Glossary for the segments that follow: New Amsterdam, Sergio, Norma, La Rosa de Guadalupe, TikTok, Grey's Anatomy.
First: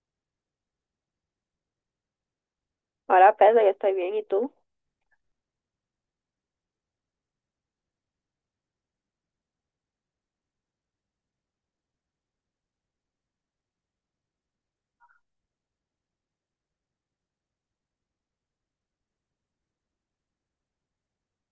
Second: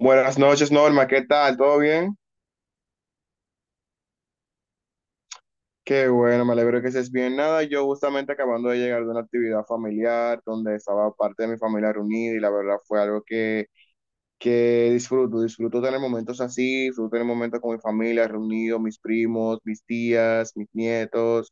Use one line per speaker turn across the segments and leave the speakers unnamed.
Buenas noches, Norma, ¿qué tal? ¿Todo bien?
Hola Pedro, yo estoy bien, ¿y tú?
Qué bueno, me alegro que estés bien. Nada, yo justamente acabando de llegar de una actividad familiar donde estaba parte de mi familia reunida y la verdad fue algo que disfruto, disfruto tener momentos así, disfruto tener momentos con mi familia, reunido, mis primos, mis tías, mis nietos,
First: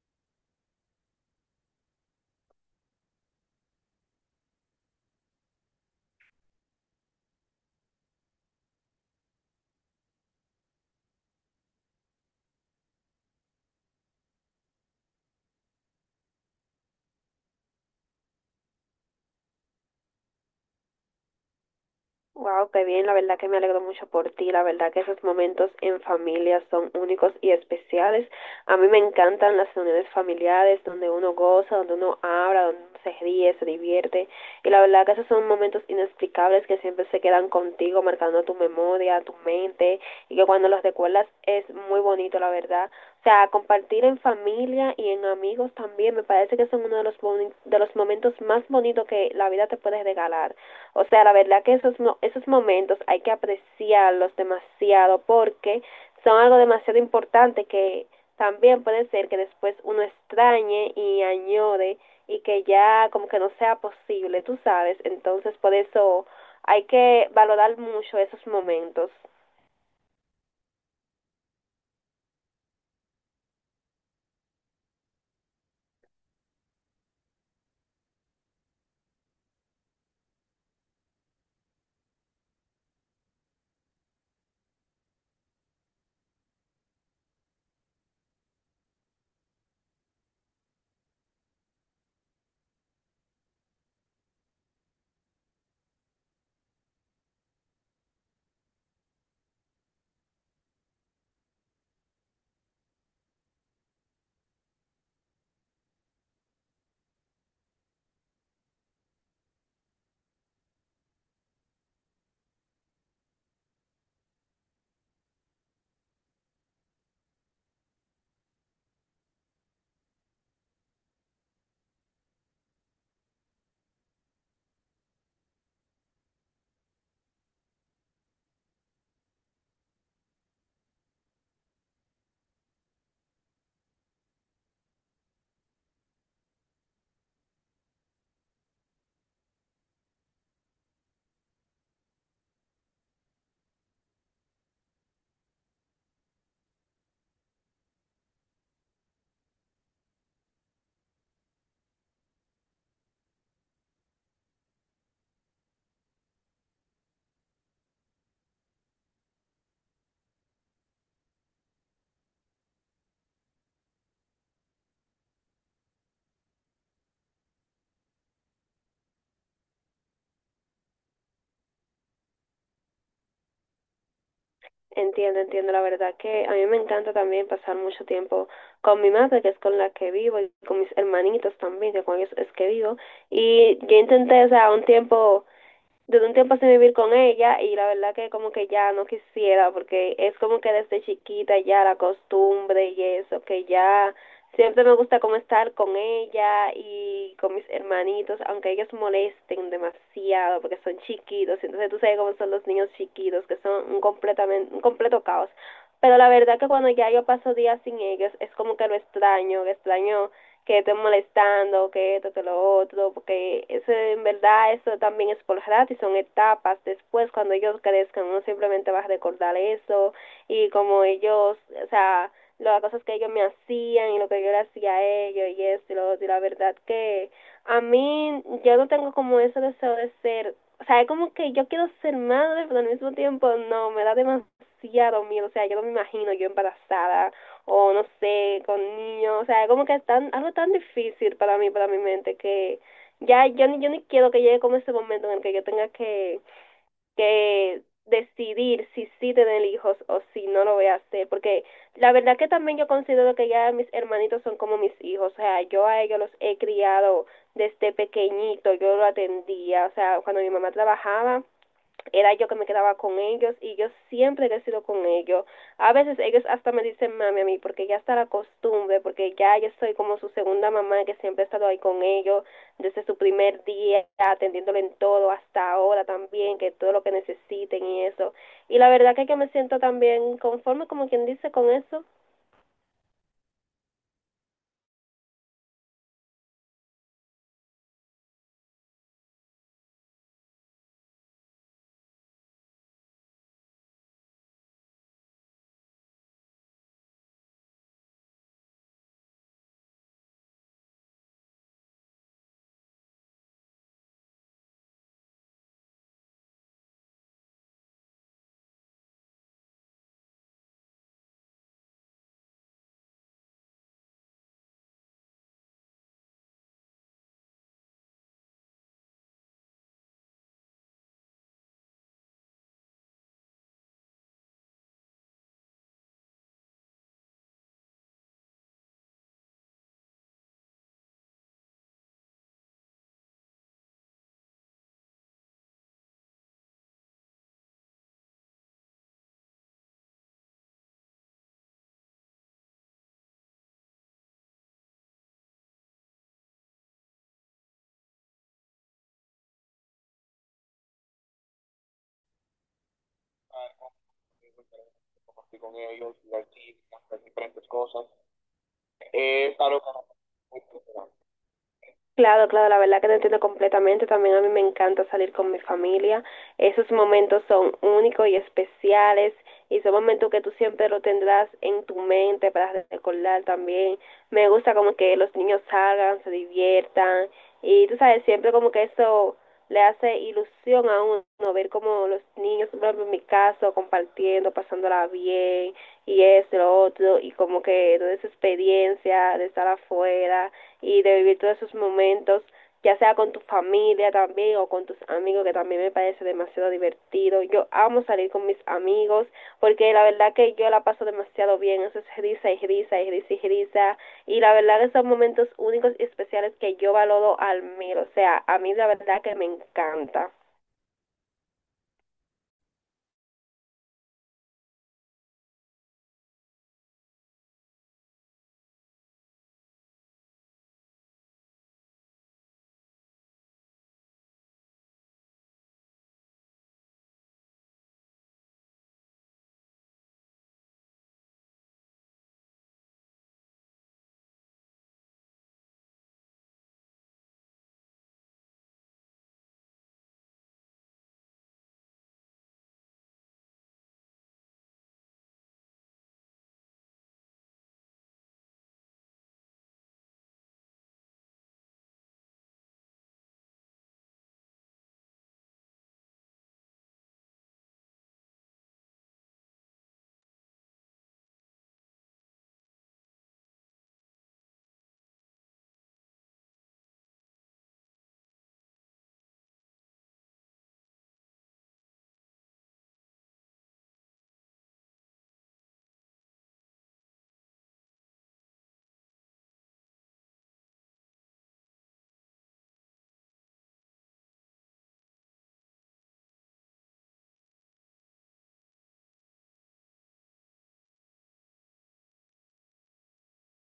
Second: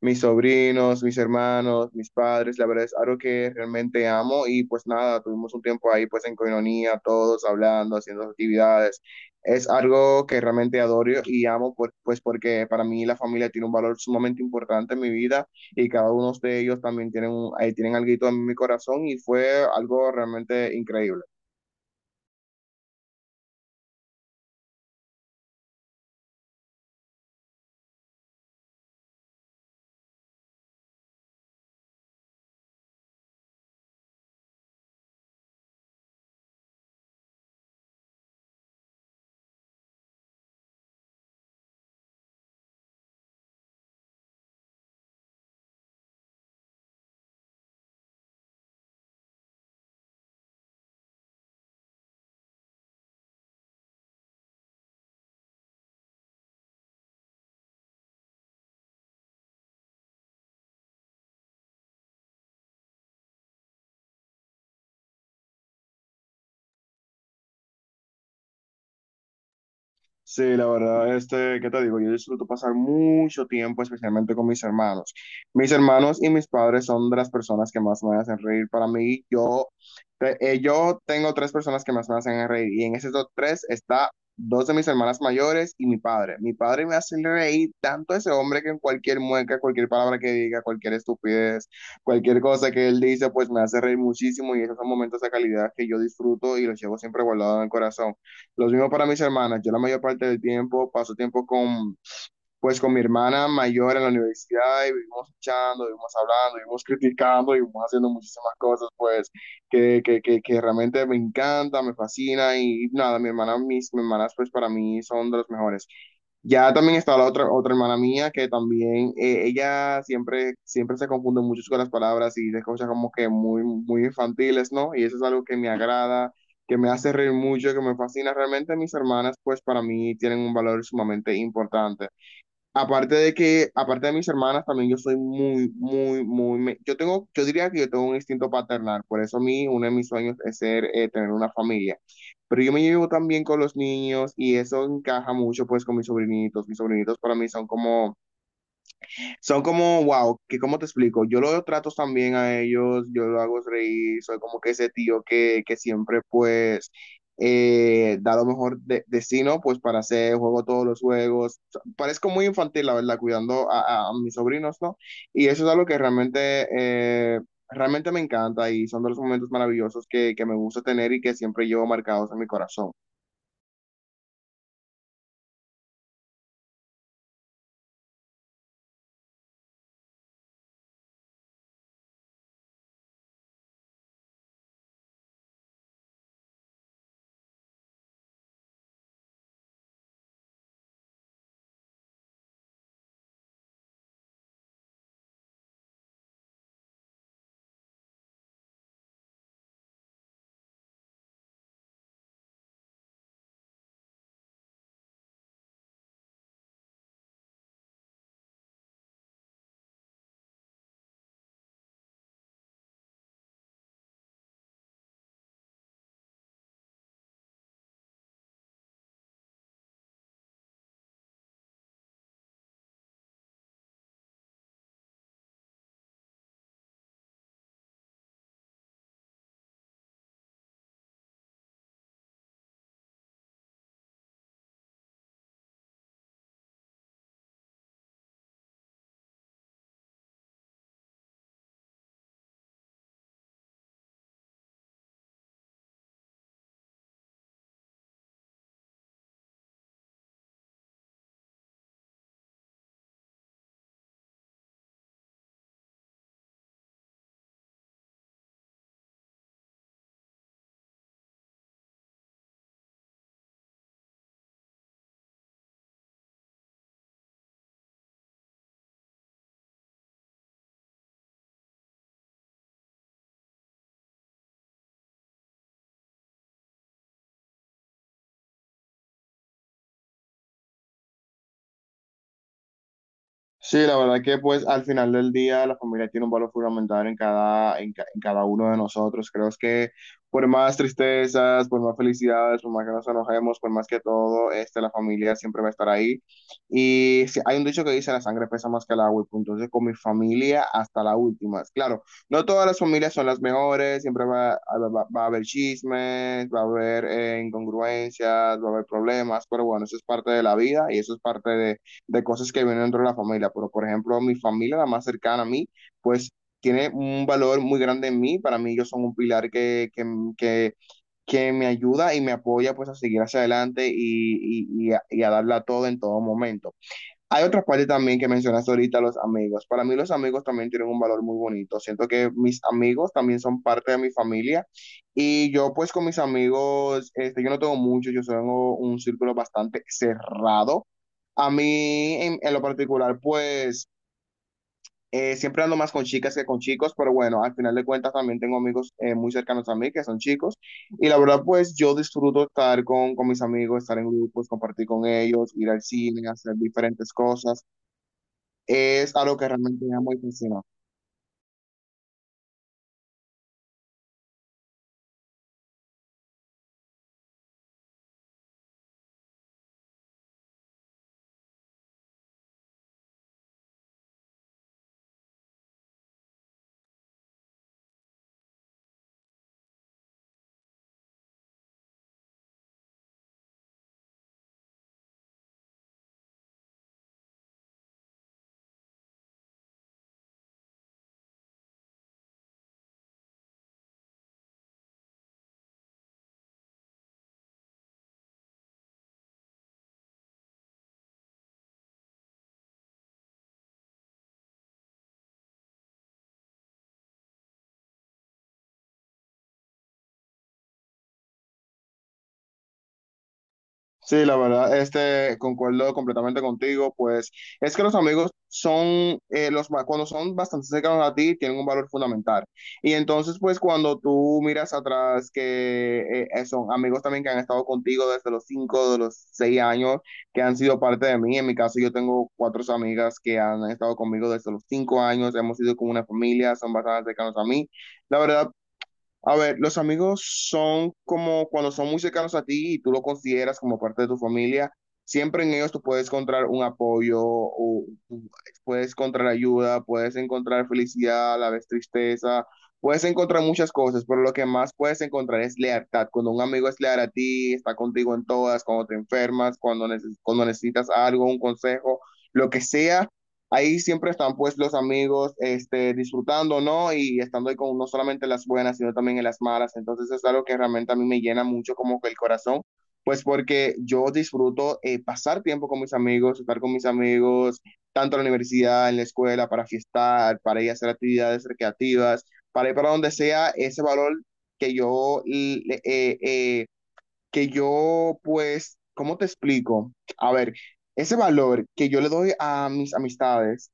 mis sobrinos, mis hermanos, mis padres, la verdad es algo que realmente amo y pues nada, tuvimos un tiempo ahí pues en coinonía, todos hablando, haciendo actividades. Es algo que realmente adoro y amo pues porque para mí la familia tiene un valor sumamente importante en mi vida y cada uno de ellos también tienen, tienen algo en mi corazón y fue algo realmente increíble.
Wow, qué bien, la verdad que me alegro mucho por ti, la verdad que esos momentos en familia son únicos y especiales. A mí me encantan las reuniones familiares donde uno goza, donde uno habla, donde uno se ríe, se divierte y la verdad que esos son momentos inexplicables que siempre se quedan contigo, marcando tu memoria, tu mente y que cuando los recuerdas es muy bonito, la verdad. O sea, compartir en familia y en amigos también me parece que son uno de los, boni- de los momentos más bonitos que la vida te puede regalar. O sea, la verdad que esos, esos momentos hay que apreciarlos demasiado porque son algo demasiado importante que también puede ser que después uno extrañe y añore y que ya como que no sea posible, tú sabes. Entonces, por eso hay que valorar mucho esos momentos.
Sí, la verdad, este, ¿qué te digo? Yo disfruto pasar mucho tiempo, especialmente con mis hermanos. Mis hermanos y mis padres son de las personas que más me hacen reír. Para mí, yo, yo tengo tres personas que más me hacen reír y en esos tres está dos de mis hermanas mayores y mi padre. Mi padre me hace reír tanto ese hombre que en cualquier mueca, cualquier palabra que diga, cualquier estupidez, cualquier cosa que él dice, pues me hace reír muchísimo y esos son momentos de calidad que yo disfruto y los llevo siempre guardado en el corazón. Lo mismo para mis hermanas. Yo la mayor parte del tiempo paso tiempo con, pues, con mi hermana mayor en la universidad y vivimos echando, vivimos hablando, vivimos criticando, vivimos haciendo muchísimas cosas, pues, que realmente me encanta, me fascina y nada, mi hermana, mis hermanas, pues, para mí son de los mejores. Ya también está la otra, otra hermana mía que también, ella siempre, siempre se confunde mucho con las palabras y dice cosas como que muy, muy infantiles, ¿no? Y eso es algo que me agrada, que me hace reír mucho, que me fascina. Realmente mis hermanas, pues para mí tienen un valor sumamente importante. Aparte de que, aparte de mis hermanas, también yo soy muy, muy, yo tengo, yo diría que yo tengo un instinto paternal, por eso a mí uno de mis sueños es ser, tener una familia. Pero yo me llevo también con los niños y eso encaja mucho pues con mis sobrinitos. Mis sobrinitos para mí son como, wow, que cómo te explico, yo los trato también a ellos, yo lo hago reír, soy como que ese tío que siempre pues da lo mejor de sí, ¿no? Pues para hacer, juego todos los juegos. O sea, parezco muy infantil, la verdad, cuidando a, a mis sobrinos, ¿no? Y eso es algo que realmente, realmente me encanta y son de los momentos maravillosos que me gusta tener y que siempre llevo marcados en mi corazón.
Entiendo, entiendo. La verdad que a mí me encanta también pasar mucho tiempo con mi madre, que es con la que vivo, y con mis hermanitos también, que con ellos es que vivo. Y yo intenté, o sea, un tiempo duré un tiempo sin vivir con ella y la verdad que como que ya no quisiera porque es como que desde chiquita ya la costumbre y eso, que ya siempre me gusta como estar con ella y con mis hermanitos, aunque ellos molesten demasiado porque son chiquitos, entonces tú sabes cómo son los niños chiquitos, que son un, completamente, un completo caos. Pero la verdad que cuando ya yo paso días sin ellos, es como que lo extraño que esté molestando, que esto, que lo otro, porque eso en verdad eso también es por rato y son etapas. Después cuando ellos crezcan uno simplemente va a recordar eso y como ellos, o sea, las cosas que ellos me hacían y lo que yo le hacía a ellos y esto y lo otro. Y la verdad que a mí yo no tengo como ese deseo de ser, o sea, es como que yo quiero ser madre, pero al mismo tiempo no, me da demasiado miedo, o sea, yo no me imagino yo embarazada o no sé, con niños, o sea, como que es tan, algo tan difícil para mí, para mi mente, que ya yo ni quiero que llegue como ese momento en el que yo tenga que decidir si sí tener hijos o si no lo voy a hacer, porque la verdad que también yo considero que ya mis hermanitos son como mis hijos, o sea, yo a ellos los he criado desde pequeñito, yo lo atendía, o sea, cuando mi mamá trabajaba, era yo que me quedaba con ellos y yo siempre he sido con ellos. A veces ellos hasta me dicen mami a mí porque ya está la costumbre, porque ya yo soy como su segunda mamá que siempre he estado ahí con ellos desde su primer día, atendiéndole en todo hasta ahora también, que todo lo que necesiten y eso. Y la verdad que me siento también conforme como quien dice con eso.
Sí, la verdad que pues al final del día la familia tiene un valor fundamental en cada, en cada uno de nosotros. Creo es que por más tristezas, por más felicidades, por más que nos enojemos, por más que todo, este, la familia siempre va a estar ahí. Y sí, hay un dicho que dice, la sangre pesa más que el agua. Y punto. Entonces con mi familia hasta la última. Claro, no todas las familias son las mejores, siempre va a haber chismes, va a haber incongruencias, va a haber problemas, pero bueno, eso es parte de la vida y eso es parte de cosas que vienen dentro de la familia, pero por ejemplo, mi familia, la más cercana a mí, pues tiene un valor muy grande en mí, para mí ellos son un pilar que, que me ayuda y me apoya pues a seguir hacia adelante y a darla todo en todo momento. Hay otra parte también que mencionaste ahorita, los amigos. Para mí los amigos también tienen un valor muy bonito. Siento que mis amigos también son parte de mi familia y yo pues con mis amigos, este, yo no tengo muchos, yo tengo un círculo bastante cerrado. A mí en lo particular pues siempre ando más con chicas que con chicos, pero bueno, al final de cuentas también tengo amigos muy cercanos a mí que son chicos y la verdad pues yo disfruto estar con mis amigos, estar en grupos, compartir con ellos, ir al cine, hacer diferentes cosas es algo que realmente me amo y fascina.
Claro, claro, la verdad que te entiendo completamente. También a mí me encanta salir con mi familia. Esos momentos son únicos y especiales y son momentos que tú siempre lo tendrás en tu mente para recordar también. Me gusta como que los niños salgan, se diviertan y tú sabes, siempre como que eso le hace ilusión a uno ver como los niños, por ejemplo, en mi caso, compartiendo, pasándola bien y eso, lo otro y como que toda esa experiencia de estar afuera y de vivir todos esos momentos, ya sea con tu familia también o con tus amigos, que también me parece demasiado divertido. Yo amo salir con mis amigos porque la verdad que yo la paso demasiado bien. Eso es risa y risa y risa y risa. Y la verdad que son momentos únicos y especiales que yo valoro al mil. O sea, a mí la verdad que me encanta.
Sí, la verdad, este, concuerdo completamente contigo, pues es que los amigos son, cuando son bastante cercanos a ti, tienen un valor fundamental. Y entonces, pues cuando tú miras atrás que son amigos también que han estado contigo desde los cinco, de los seis años, que han sido parte de mí, en mi caso yo tengo cuatro amigas que han estado conmigo desde los cinco años, hemos sido como una familia, son bastante cercanos a mí. La verdad, a ver, los amigos son como cuando son muy cercanos a ti y tú lo consideras como parte de tu familia, siempre en ellos tú puedes encontrar un apoyo, o tú puedes encontrar ayuda, puedes encontrar felicidad, a la vez tristeza, puedes encontrar muchas cosas, pero lo que más puedes encontrar es lealtad. Cuando un amigo es leal a ti, está contigo en todas, cuando te enfermas, cuando, cuando necesitas algo, un consejo, lo que sea ahí siempre están pues los amigos este, disfrutando, ¿no? Y estando ahí con no solamente las buenas, sino también en las malas. Entonces es algo que realmente a mí me llena mucho como que el corazón, pues porque yo disfruto pasar tiempo con mis amigos, estar con mis amigos, tanto en la universidad, en la escuela, para fiestar, para ir a hacer actividades recreativas, para ir para donde sea ese valor que yo eh, eh, que yo, pues, ¿cómo te explico? A ver, ese valor que yo le doy a mis amistades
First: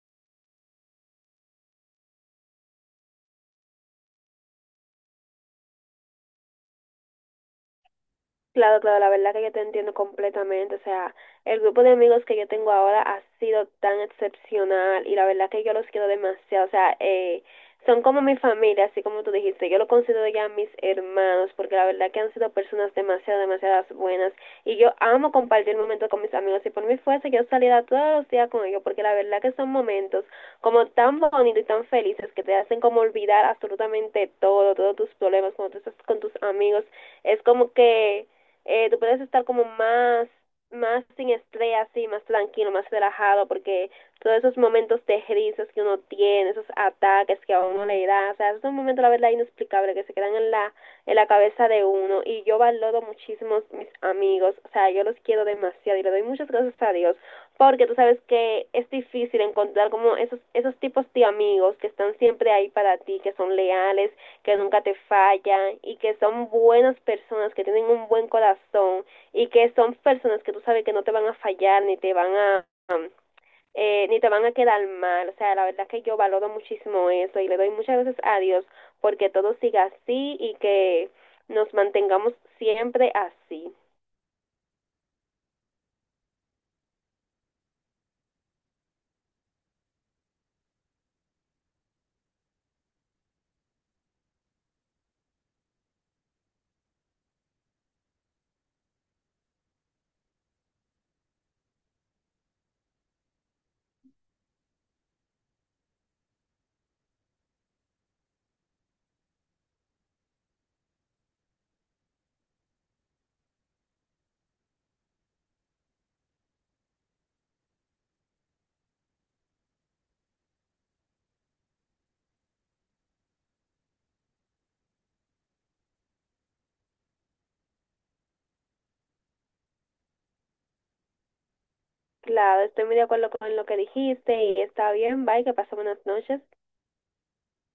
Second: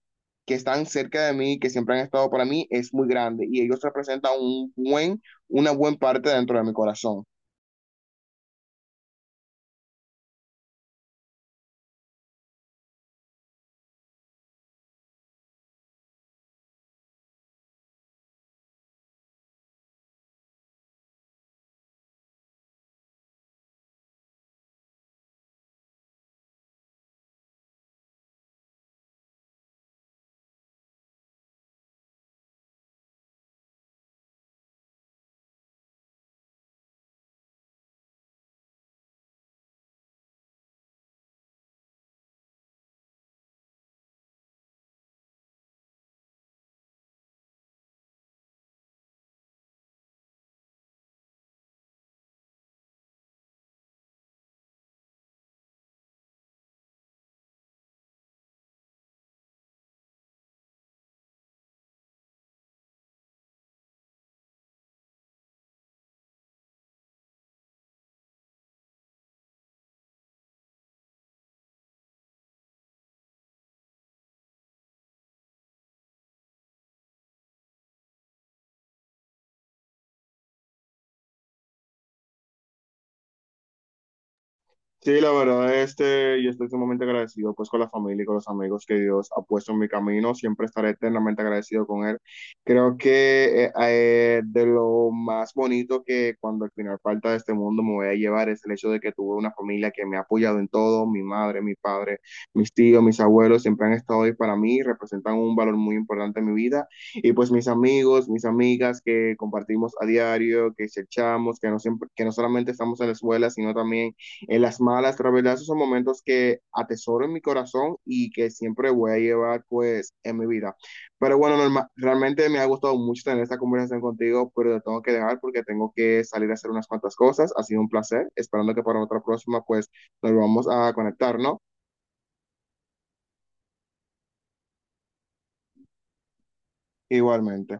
que están cerca de mí, que siempre han estado para mí, es muy grande y ellos representan un buen, una buena parte dentro de mi corazón.
Claro, claro, la verdad que yo te entiendo completamente. O sea, el grupo de amigos que yo tengo ahora ha sido tan excepcional y la verdad que yo los quiero demasiado. O sea, son como mi familia, así como tú dijiste. Yo lo considero ya mis hermanos porque la verdad que han sido personas demasiado, demasiadas buenas y yo amo compartir momentos con mis amigos. Si por mí fuese, yo saliera todos los días con ellos porque la verdad que son momentos como tan bonitos y tan felices que te hacen como olvidar absolutamente todo, todos tus problemas cuando tú estás con tus amigos. Es como que tú puedes estar como más, más sin estrés, así, más tranquilo, más relajado, porque todos esos momentos de risas que uno tiene, esos ataques que a uno le da, o sea, es un momento, la verdad, inexplicable, que se quedan en la cabeza de uno, y yo valoro muchísimo mis amigos, o sea, yo los quiero demasiado, y le doy muchas gracias a Dios, porque tú sabes que es difícil encontrar como esos, esos tipos de amigos que están siempre ahí para ti, que son leales, que nunca te fallan y que son buenas personas, que tienen un buen corazón y que son personas que tú sabes que no te van a fallar ni te van a ni te van a quedar mal. O sea, la verdad que yo valoro muchísimo eso y le doy muchas gracias a Dios porque todo siga así y que nos mantengamos siempre así.
Sí, la verdad, este, yo estoy sumamente agradecido pues con la familia y con los amigos que Dios ha puesto en mi camino. Siempre estaré eternamente agradecido con Él. Creo que de lo más bonito que cuando al final falta de este mundo me voy a llevar es el hecho de que tuve una familia que me ha apoyado en todo. Mi madre, mi padre, mis tíos, mis abuelos siempre han estado ahí para mí, representan un valor muy importante en mi vida. Y pues mis amigos, mis amigas que compartimos a diario, que echamos, que no, siempre, que no solamente estamos en la escuela, sino también en las malas, pero la verdad esos son momentos que atesoro en mi corazón y que siempre voy a llevar pues en mi vida. Pero bueno, Norma, realmente me ha gustado mucho tener esta conversación contigo, pero te tengo que dejar porque tengo que salir a hacer unas cuantas cosas. Ha sido un placer, esperando que para otra próxima pues nos vamos a conectar, ¿no?
Claro, estoy muy de acuerdo con lo que dijiste y está bien, bye, que pasen buenas noches.
Igualmente.